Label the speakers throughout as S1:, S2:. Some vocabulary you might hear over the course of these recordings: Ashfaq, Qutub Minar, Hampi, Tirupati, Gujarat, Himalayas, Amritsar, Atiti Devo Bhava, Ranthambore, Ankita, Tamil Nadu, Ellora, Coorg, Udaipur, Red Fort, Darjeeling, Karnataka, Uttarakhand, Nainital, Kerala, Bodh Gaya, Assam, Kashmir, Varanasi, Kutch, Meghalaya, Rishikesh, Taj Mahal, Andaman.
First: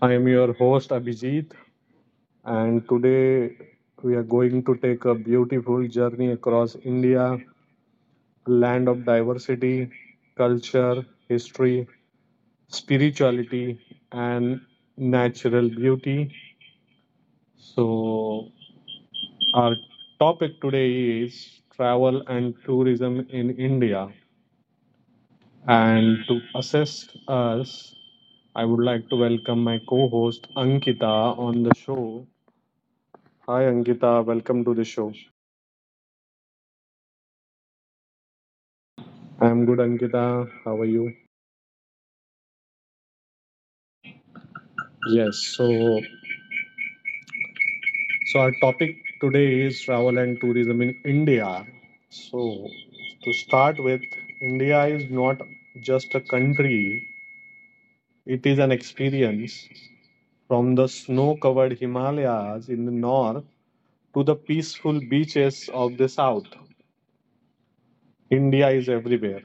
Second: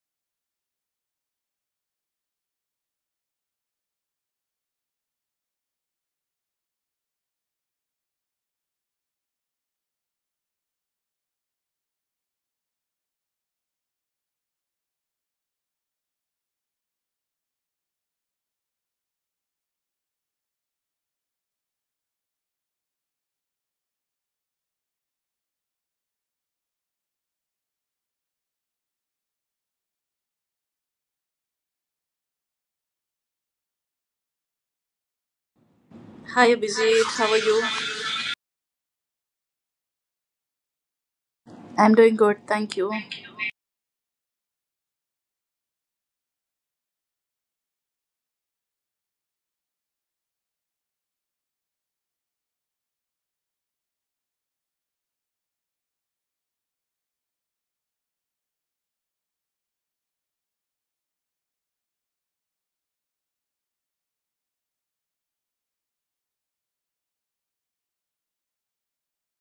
S1: I am your host Abhijit, and today we are going to take a beautiful journey across India, land of diversity, culture, history, spirituality, and natural beauty. So, our topic today is travel and tourism in India. And to assist us, I would like to welcome my co host Ankita on the show. Hi Ankita, welcome to the show.
S2: Hi Abhijit, how are you?
S1: I'm good, Ankita. How are you?
S2: I'm doing good, thank you.
S1: Yes, so our topic today is travel and tourism in India. So to start with, India is not just a country, it is an experience from the snow-covered Himalayas in the north to the peaceful beaches of the south. India is everywhere.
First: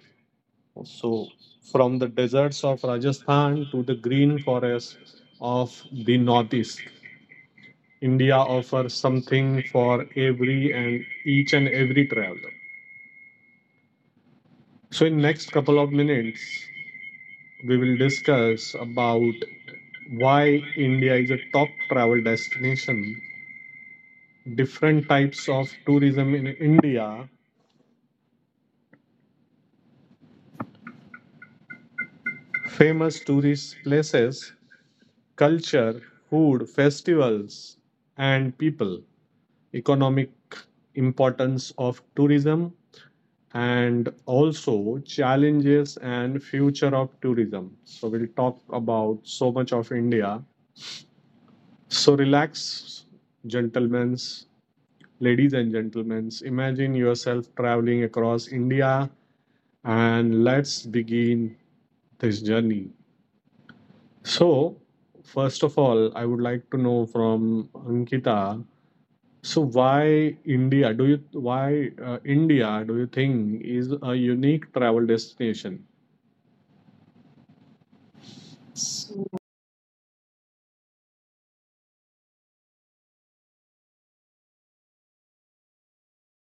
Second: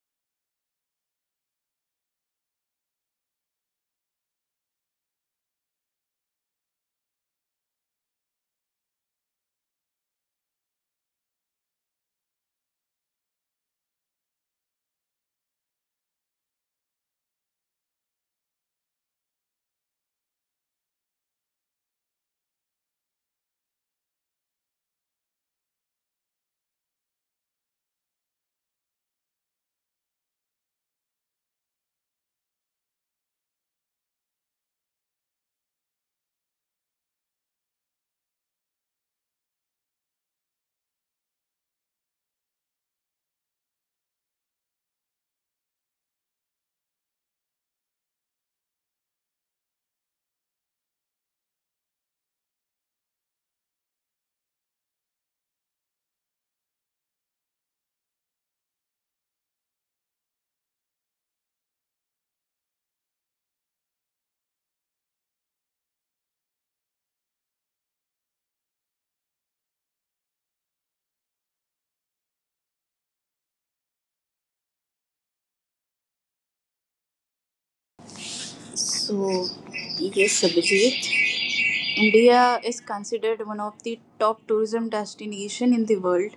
S1: So, from the deserts of Rajasthan to the green forests of the Northeast, India offers something for every and each and every traveler. So, in next couple of minutes, we will discuss about why India is a top travel destination, different types of tourism in India, famous tourist places, culture, food, festivals, and people. Economic importance of tourism and also challenges and future of tourism, so we'll talk about so much of India. So relax, gentlemen, ladies and gentlemen, imagine yourself traveling across India and let's begin this journey. So first of all, I would like to know from Ankita, so why India? Do you why India? Do you think is a unique travel destination?
S2: So, yes, Abhijit, India is considered one of the top tourism destination in the world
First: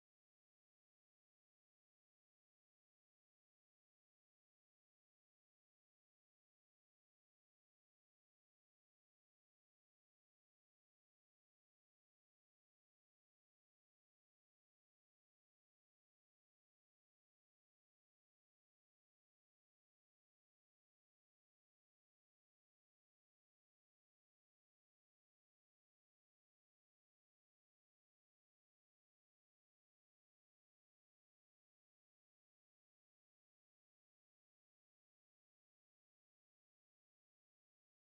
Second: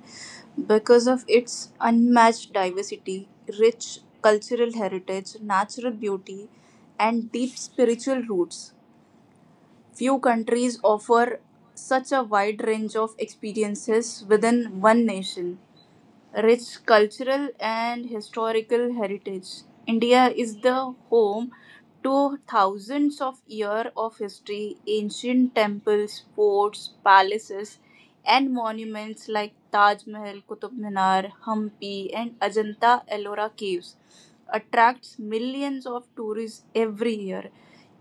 S2: because of its unmatched diversity, rich cultural heritage, natural beauty, and deep spiritual roots. Few countries offer such a wide range of experiences within one nation. Rich cultural and historical heritage. India is the home to thousands of years of history, ancient temples, forts, palaces, and monuments like Taj Mahal, Qutub Minar, Hampi, and Ajanta Ellora caves attracts millions of tourists every year.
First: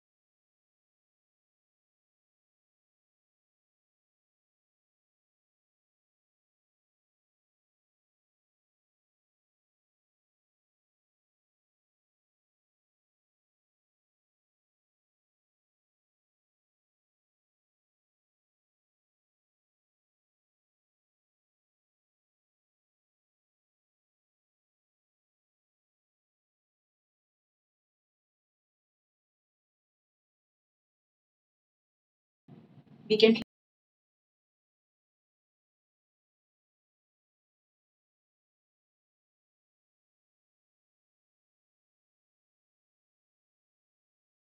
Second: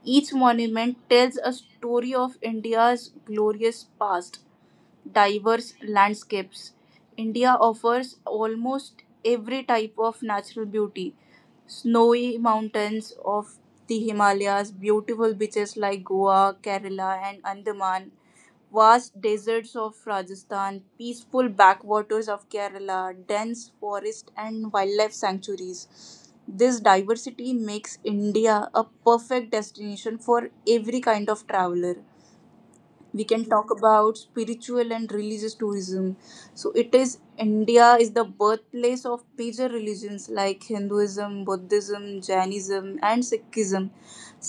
S2: Each monument tells a story of India's glorious past. Diverse landscapes. India offers almost every type of natural beauty, snowy mountains of the Himalayas, beautiful beaches like Goa, Kerala, and Andaman, vast deserts of Rajasthan, peaceful backwaters of Kerala, dense forest and wildlife sanctuaries. This diversity makes India a perfect destination for every kind of traveler.
S1: We
S2: We
S1: can.
S2: can talk about spiritual and religious tourism, so it is india is the birthplace of major religions like Hinduism, Buddhism, Jainism, and Sikhism.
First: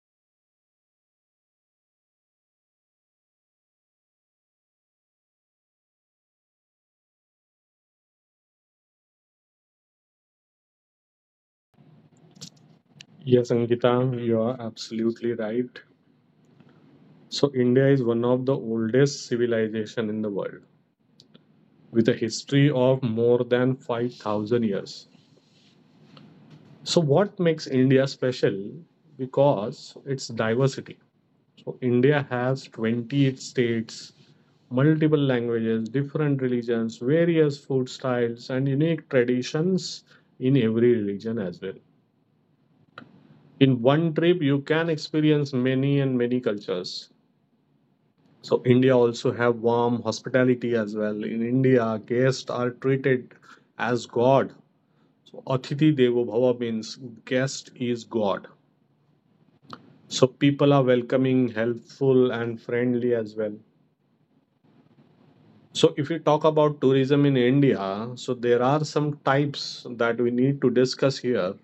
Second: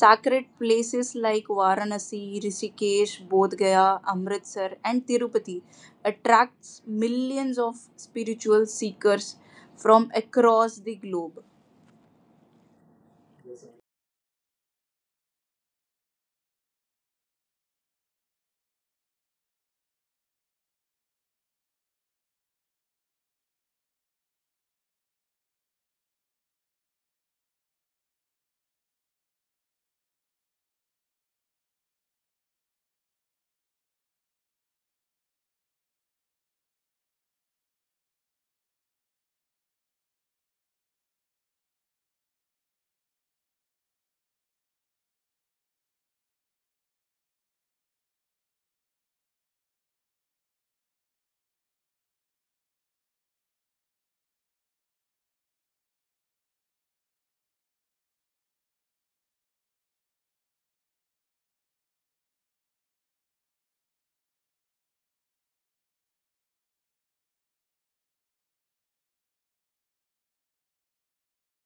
S2: Sacred places like Varanasi, Rishikesh, Bodh Gaya, Amritsar, and Tirupati attracts millions of spiritual seekers from across the globe.
S1: Yes, Ankita, you are absolutely right. So India is one of the oldest civilization in the world, with a history of more than 5,000 years. So what makes India special? Because its diversity. So India has 28 states, multiple languages, different religions, various food styles, and unique traditions in every religion as well. In one trip, you can experience many and many cultures. So India also have warm hospitality as well. In India, guests are treated as God. So Atiti Devo Bhava means guest is God. So people are welcoming, helpful, and friendly as well. So, if we talk about tourism in India, so there are some types that we need to discuss here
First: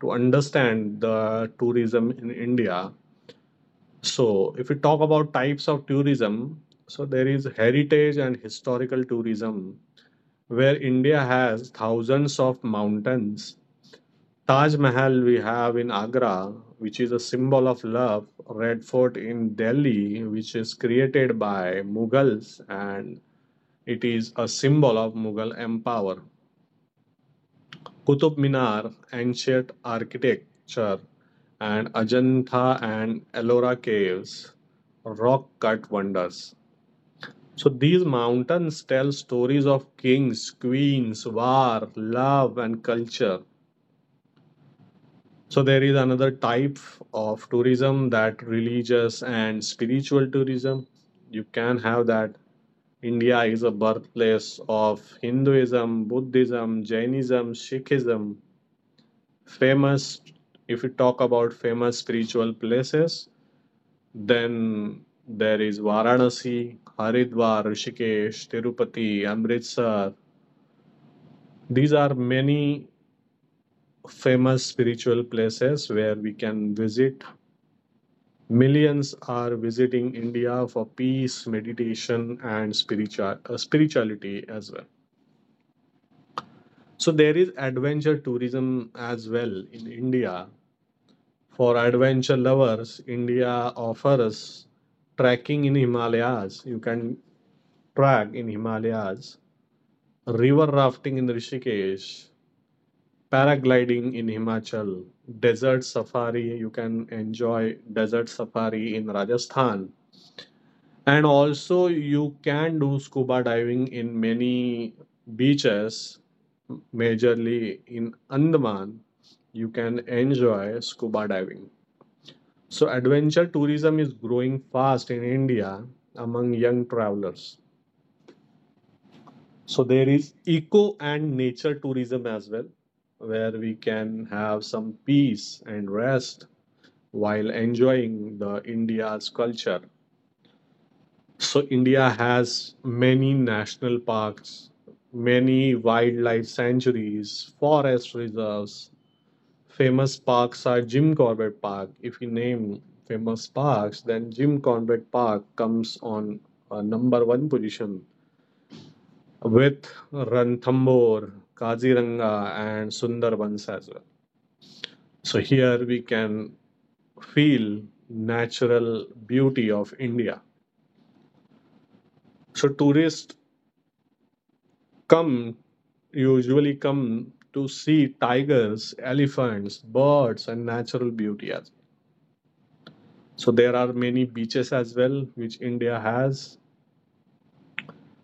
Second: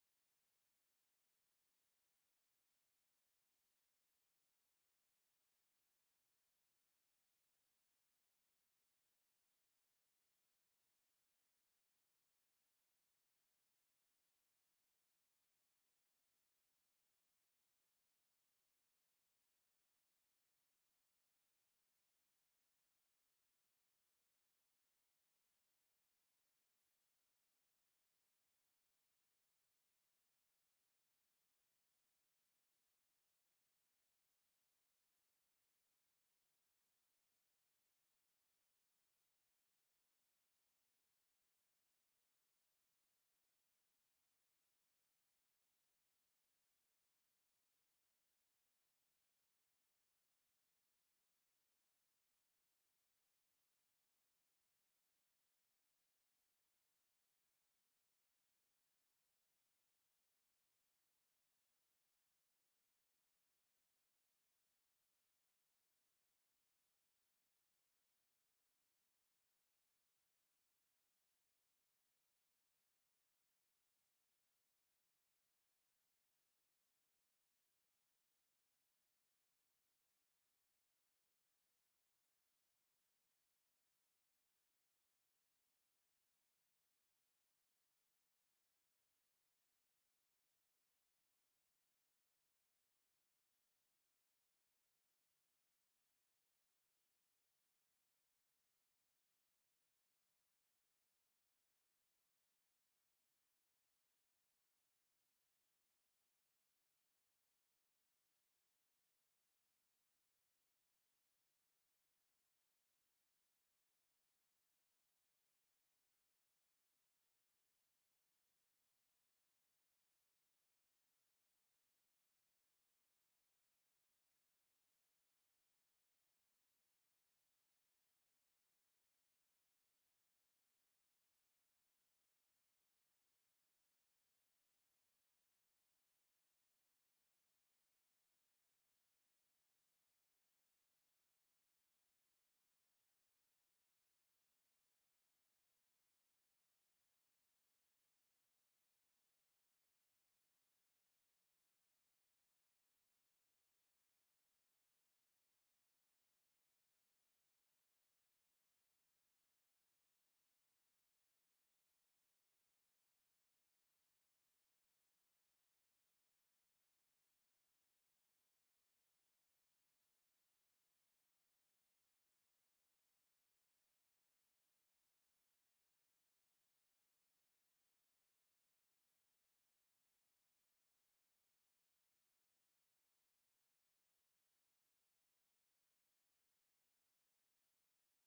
S1: to understand the tourism in India. So, if we talk about types of tourism, so there is heritage and historical tourism, where India has thousands of mountains. Taj Mahal we have in Agra, which is a symbol of love. Red Fort in Delhi, which is created by Mughals, and it is a symbol of Mughal empire. Qutub Minar, ancient architecture, and Ajanta and Ellora caves, rock cut wonders. So these mountains tell stories of kings, queens, war, love, and culture. So there is another type of tourism that religious and spiritual tourism. You can have that India is a birthplace of Hinduism, Buddhism, Jainism, Sikhism. Famous, if we talk about famous spiritual places, then there is Varanasi, Haridwar, Rishikesh, Tirupati, Amritsar. These are many famous spiritual places where we can visit. Millions are visiting India for peace, meditation, and spirituality as well. So there is adventure tourism as well in India. For adventure lovers, India offers trekking in Himalayas. You can trek in Himalayas, river rafting in Rishikesh, paragliding in Himachal, desert safari. You can enjoy desert safari in Rajasthan. And also, you can do scuba diving in many beaches, majorly in Andaman. You can enjoy scuba diving. So, adventure tourism is growing fast in India among young travelers. So, there is eco and nature tourism as well, where we can have some peace and rest while enjoying the India's culture. So India has many national parks, many wildlife sanctuaries, forest reserves. Famous parks are Jim Corbett Park. If you name famous parks, then Jim Corbett Park comes on number one position with Ranthambore, Kaziranga, and Sundarbans as well. So here we can feel natural beauty of India. So tourists come usually come to see tigers, elephants, birds, and natural beauty as well. So there are many beaches as well, which India has.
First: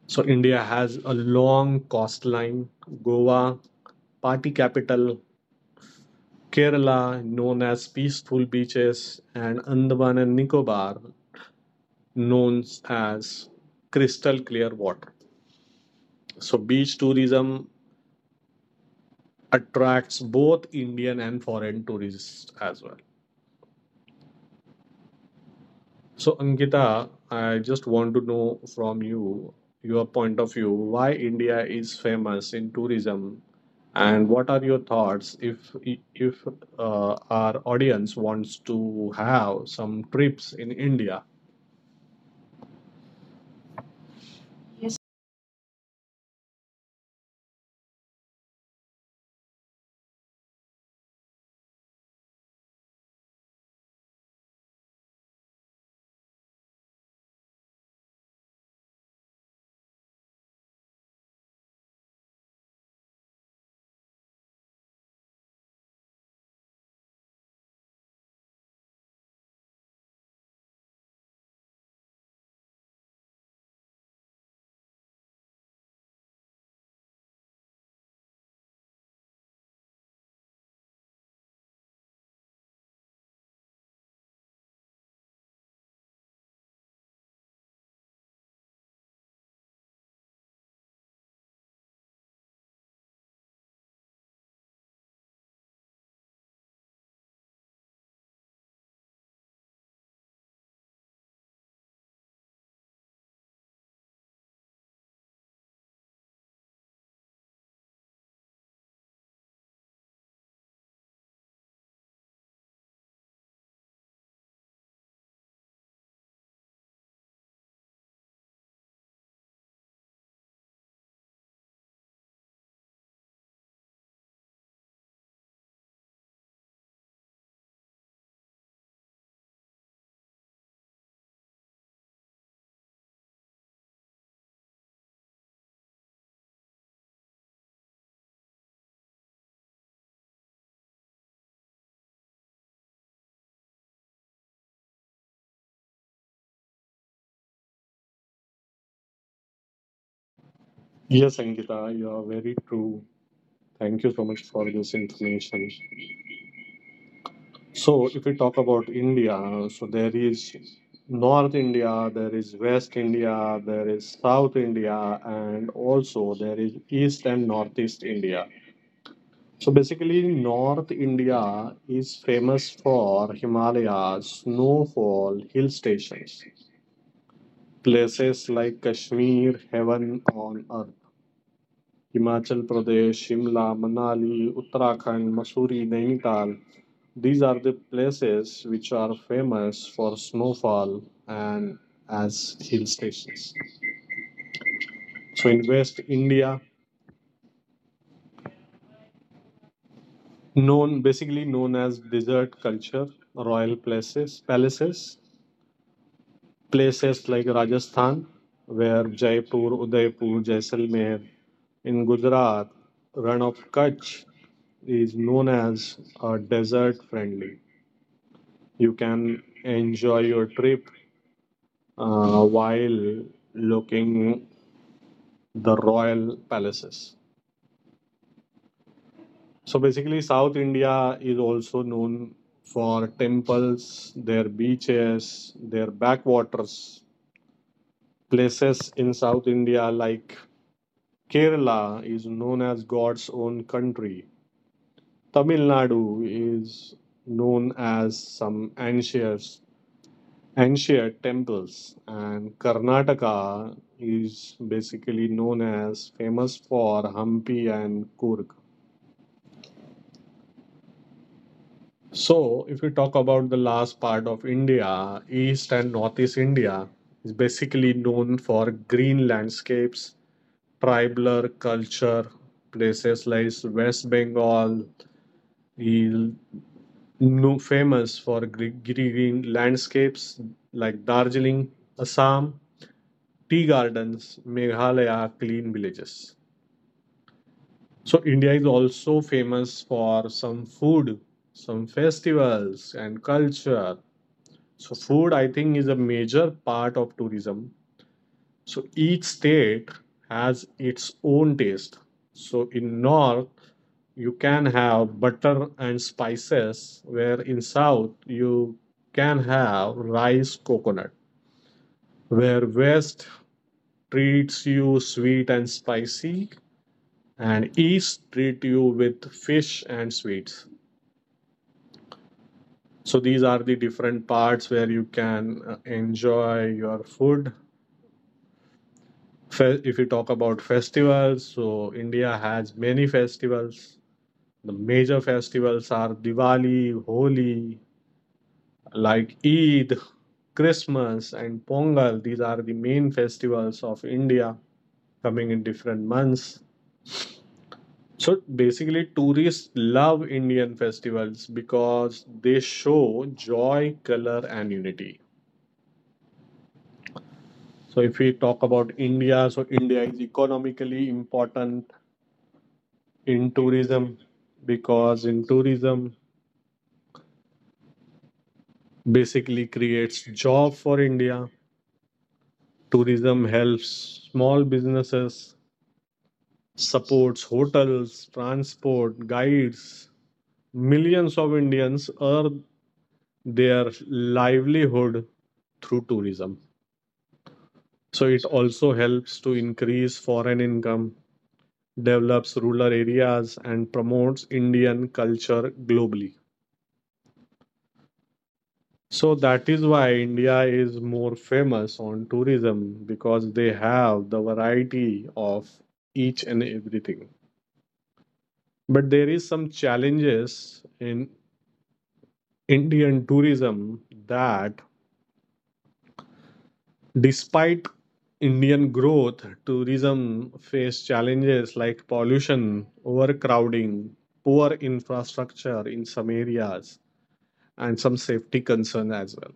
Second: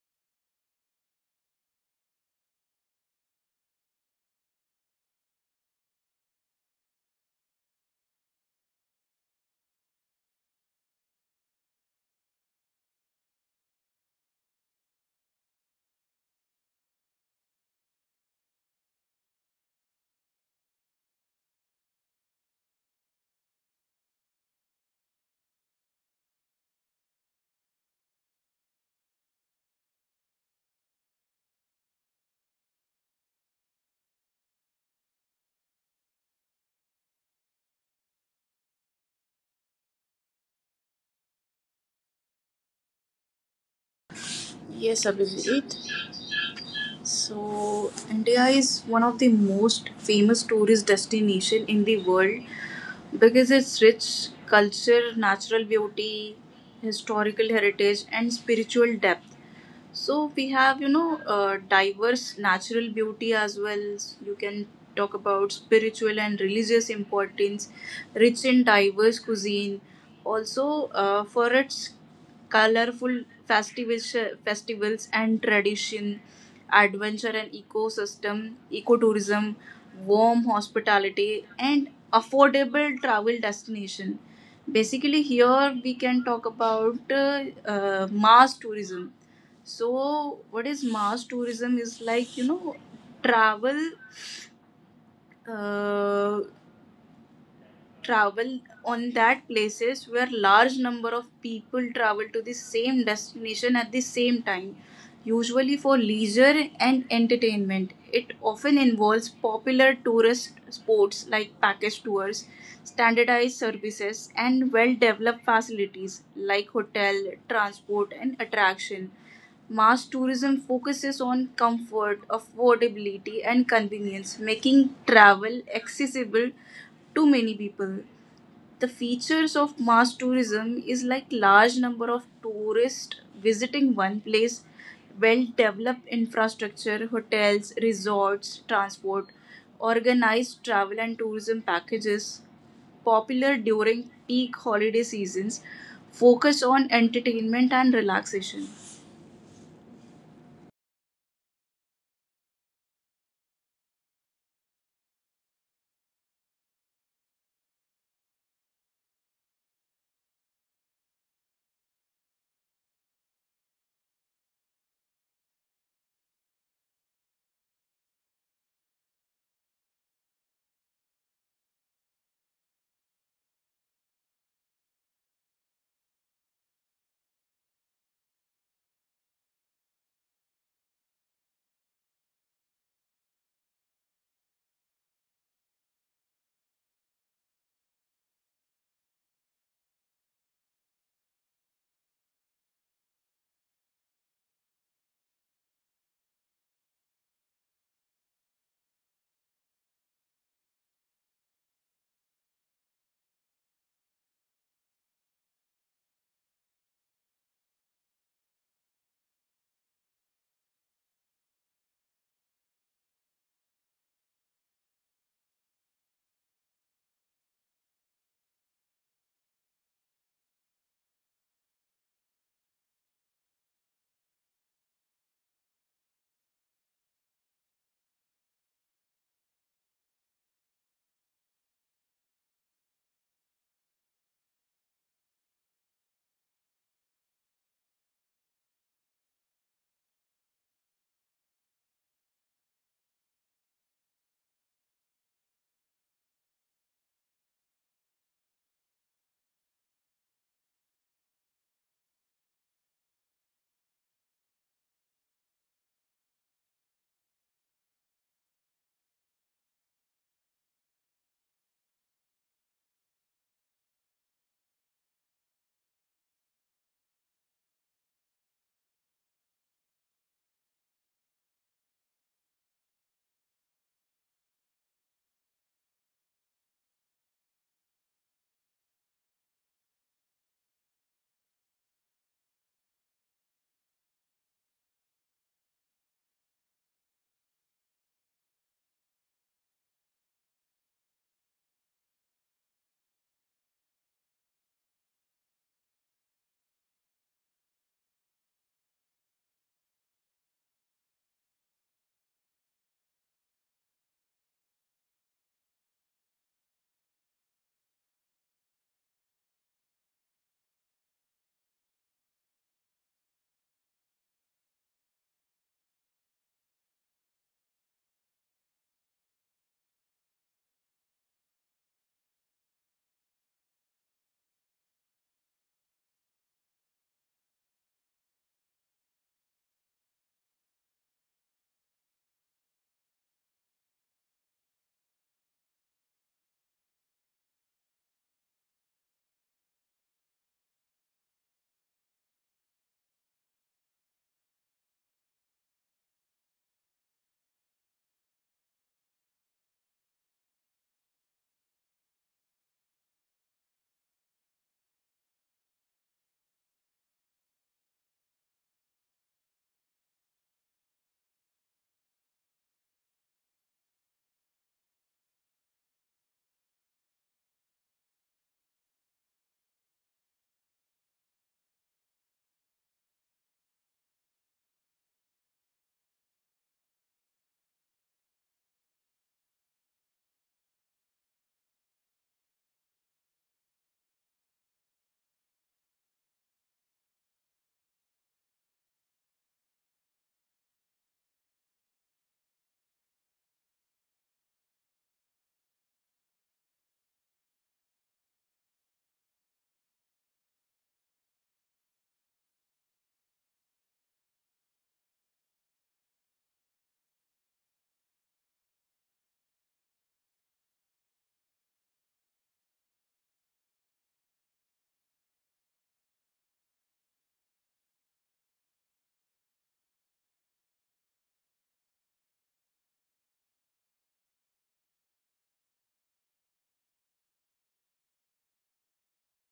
S1: So India has a long coastline. Goa, party capital, Kerala, known as peaceful beaches, and Andaman and Nicobar, known as crystal clear water. So beach tourism attracts both Indian and foreign tourists as well. So, Ankita, I just want to know from you your point of view why India is famous in tourism, and what are your thoughts if our audience wants to have some trips in India?
S2: Yes, Abhijit. So India is one of the most famous tourist destination in the world because its rich culture, natural beauty, historical heritage and spiritual depth. So we have, diverse natural beauty as well. You can talk about spiritual and religious importance, rich in diverse cuisine. Also, for its colorful festivals, festivals and tradition, adventure and ecosystem, ecotourism, warm hospitality, and affordable travel destination. Basically, here we can talk about mass tourism. So, what is mass tourism is like, travel, uh, travel on that places where large number of people travel to the same destination at the same time, usually for leisure and entertainment. It often involves popular tourist sports like package tours, standardized services, and well developed facilities like hotel, transport, and attraction. Mass tourism focuses on comfort, affordability, and convenience, making travel accessible to many people. The features of mass tourism is like large number of tourists visiting one place, well developed infrastructure, hotels, resorts, transport, organized travel and tourism packages, popular during peak holiday seasons, focus on entertainment and relaxation.
S1: Yes, Ankita, you are very true. Thank you so much for this information. So, if we talk about India, so there is North India, there is West India, there is South India, and also there is East and Northeast India. So, basically, North India is famous for Himalayas, snowfall, hill stations, places like Kashmir, heaven on earth. Himachal Pradesh, Shimla, Manali, Uttarakhand, Mussoorie, Nainital. These are the places which are famous for snowfall and as hill stations. So in West India, known as desert culture, royal places, palaces, places like Rajasthan, where Jaipur, Udaipur, Jaisalmer, in Gujarat, Run of Kutch is known as desert friendly. You can enjoy your trip while looking the royal palaces. So basically, South India is also known for temples, their beaches, their backwaters. Places in South India like Kerala is known as God's own country. Tamil Nadu is known as some ancient temples and Karnataka is basically known as famous for Hampi and Kurg. So if you talk about the last part of India, East and Northeast India is basically known for green landscapes, tribal culture, places like West Bengal is no famous for green landscapes like Darjeeling, Assam tea gardens, Meghalaya, clean villages. So, India is also famous for some food, some festivals, and culture. So, food, I think, is a major part of tourism. So, each state has its own taste. So, in North, you can have butter and spices, where in South, you can have rice, coconut, where West treats you sweet and spicy, and each treat you with fish and sweets. So these are the different parts where you can enjoy your food. If you talk about festivals, so India has many festivals. The major festivals are Diwali, Holi, like Eid, Christmas and Pongal. These are the main festivals of India, coming in different months. So basically, tourists love Indian festivals because they show joy, color, and unity. So if we talk about India, so India is economically important in tourism because in tourism basically creates job for India. Tourism helps small businesses, supports hotels, transport, guides. Millions of Indians earn their livelihood through tourism. So it also helps to increase foreign income, develops rural areas, and promotes Indian culture globally. So that is why India is more famous on tourism because they have the variety of each and everything. But there is some challenges in Indian tourism that despite Indian growth, tourism faced challenges like pollution, overcrowding, poor infrastructure in some areas, and some safety concerns as well.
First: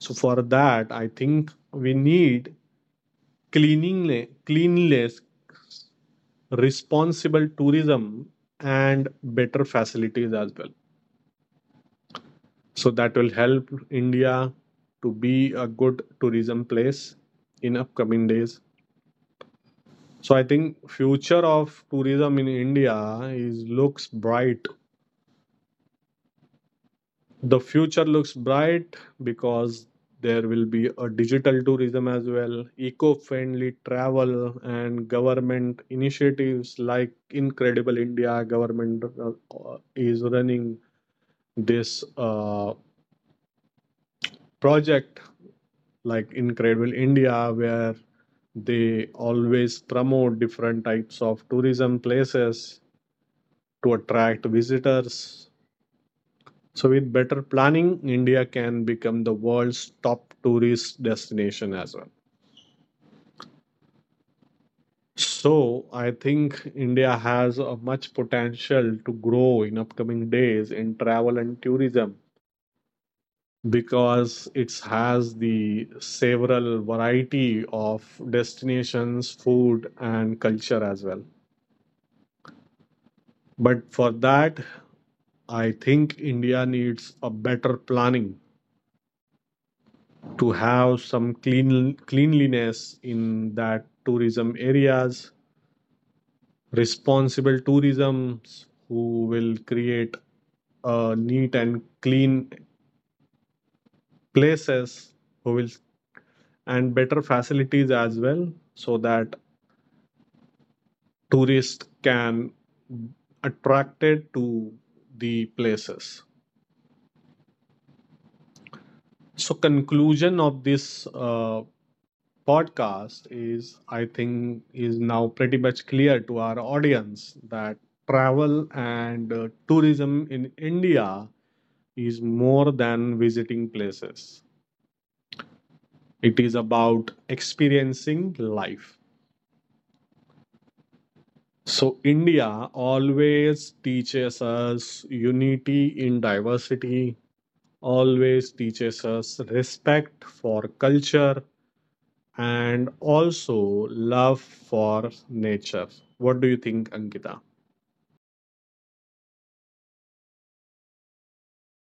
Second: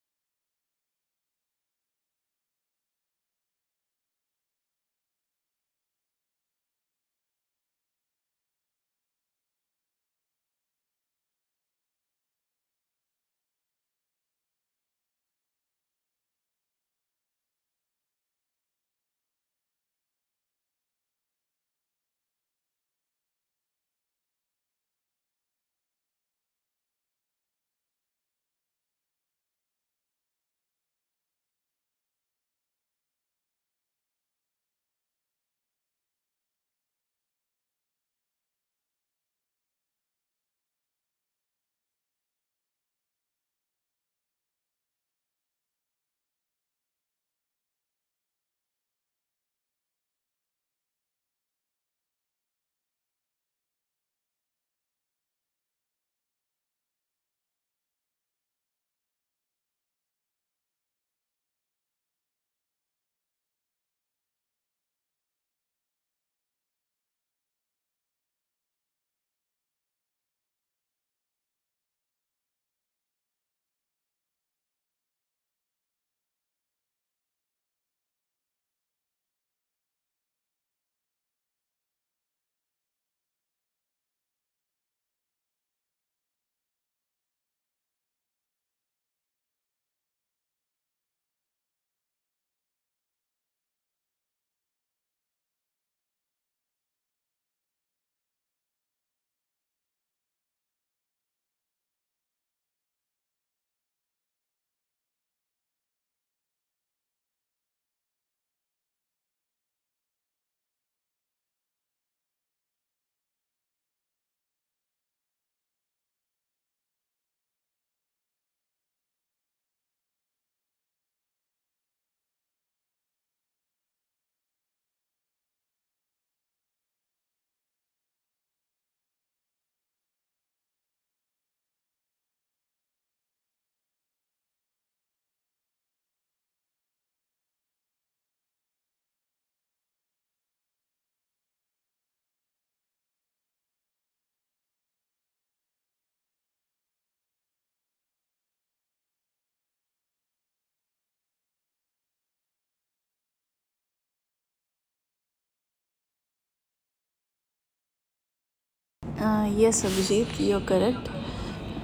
S1: So, for that, I think we need cleanliness, cleanless, responsible tourism and better facilities as well. So, that will help India to be a good tourism place in upcoming days. So I think future of tourism in India is looks bright. The future looks bright because there will be a digital tourism as well, eco-friendly travel and government initiatives like Incredible India. Government is running this project like Incredible India where they always promote different types of tourism places to attract visitors. So, with better planning, India can become the world's top tourist destination as well. So, I think India has a much potential to grow in upcoming days in travel and tourism because it has the several variety of destinations, food, and culture as well. But for that, I think India needs a better planning to have some clean cleanliness in that tourism areas, responsible tourisms who will create neat and clean places who will and better facilities as well so that tourists can attracted to the places. So conclusion of this podcast is I think is now pretty much clear to our audience that travel and tourism in India is more than visiting places. It is about experiencing life. So India always teaches us unity in diversity, always teaches us respect for culture and also love for nature. What do you think, Ankita?
S2: Yes, Abhijit, you're correct.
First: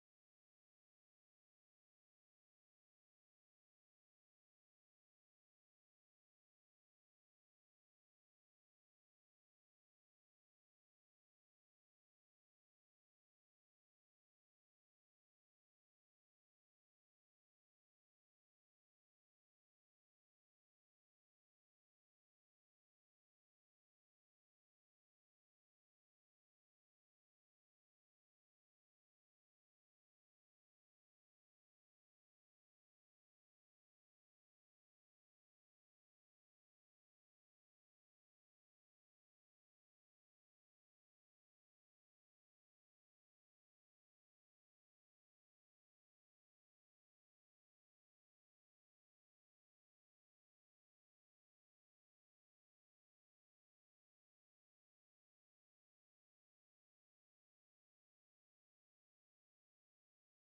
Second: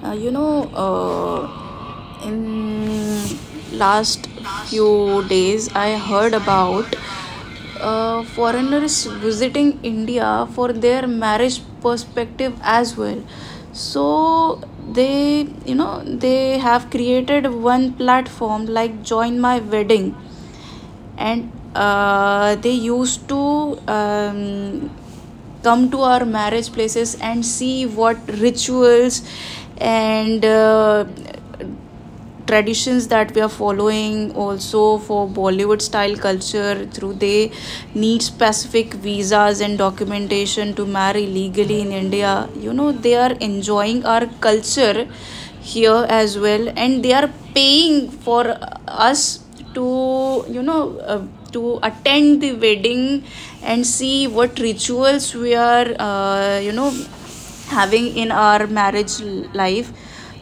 S2: Uh, you know, uh, in last few days, I heard about foreigners visiting India for their marriage perspective as well. So they, they have created one platform like Join My Wedding, and they used to come to our marriage places and see what rituals and traditions that we are following, also for bollywood style culture, through they need specific visas and documentation to marry legally in india. You know, they are enjoying our culture here as well, and they are paying for us to, to attend the wedding and see what rituals we are, having in our marriage life.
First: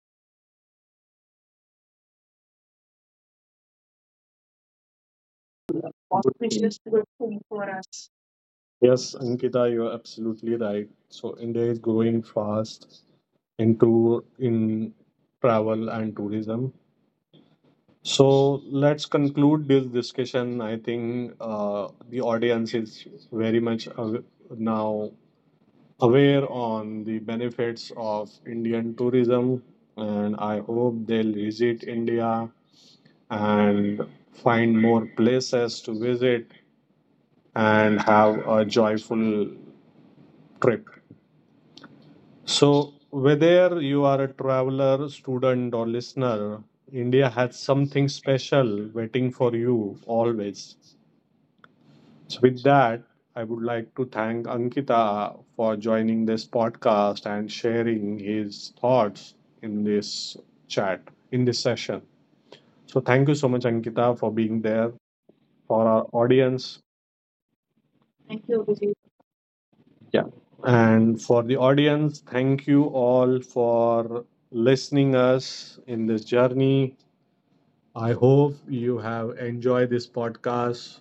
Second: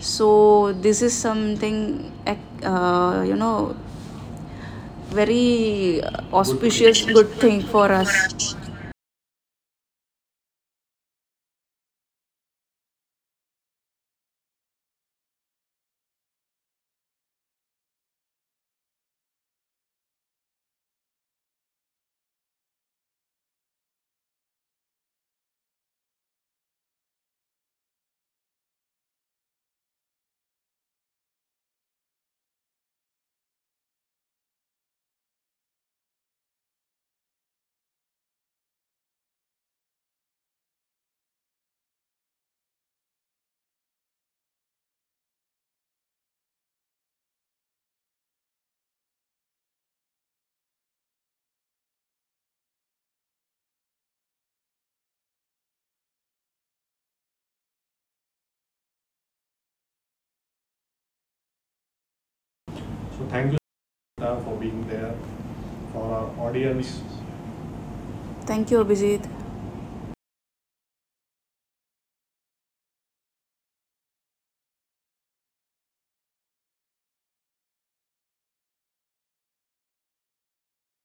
S2: So this is something very
S1: Good. Which is good
S2: auspicious, good
S1: thing
S2: thing
S1: for
S2: for
S1: us.
S2: us.
S1: Yes, Ankita, you're absolutely right. So India is growing fast into in travel and tourism. So let's conclude this discussion. I think the audience is very much aw- now aware on the benefits of Indian tourism, and I hope they'll visit India and find more places to visit and have a joyful trip. So, whether you are a traveler, student, or listener, India has something special waiting for you always. So, with that, I would like to thank Ankita for joining this podcast and sharing his thoughts in this chat, in this session. So,
S2: So
S1: thank you
S2: thank
S1: so
S2: you
S1: much, Ankita, for
S2: Shweta, for
S1: being
S2: being
S1: there
S2: there
S1: for
S2: for
S1: our
S2: our
S1: audience.
S2: audience.
S1: Thank you,
S2: Thank you,
S1: Abhijit.
S2: Abhijit.
S1: Yeah. And for the audience, thank you all for listening us in this journey. I hope you have enjoyed this podcast.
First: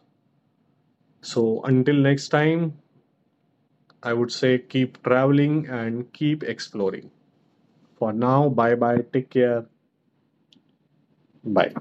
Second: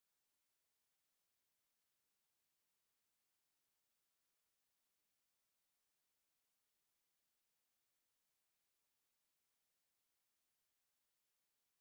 S1: So until next time, I would say keep traveling and keep exploring. For now, bye bye. Take care. Bye.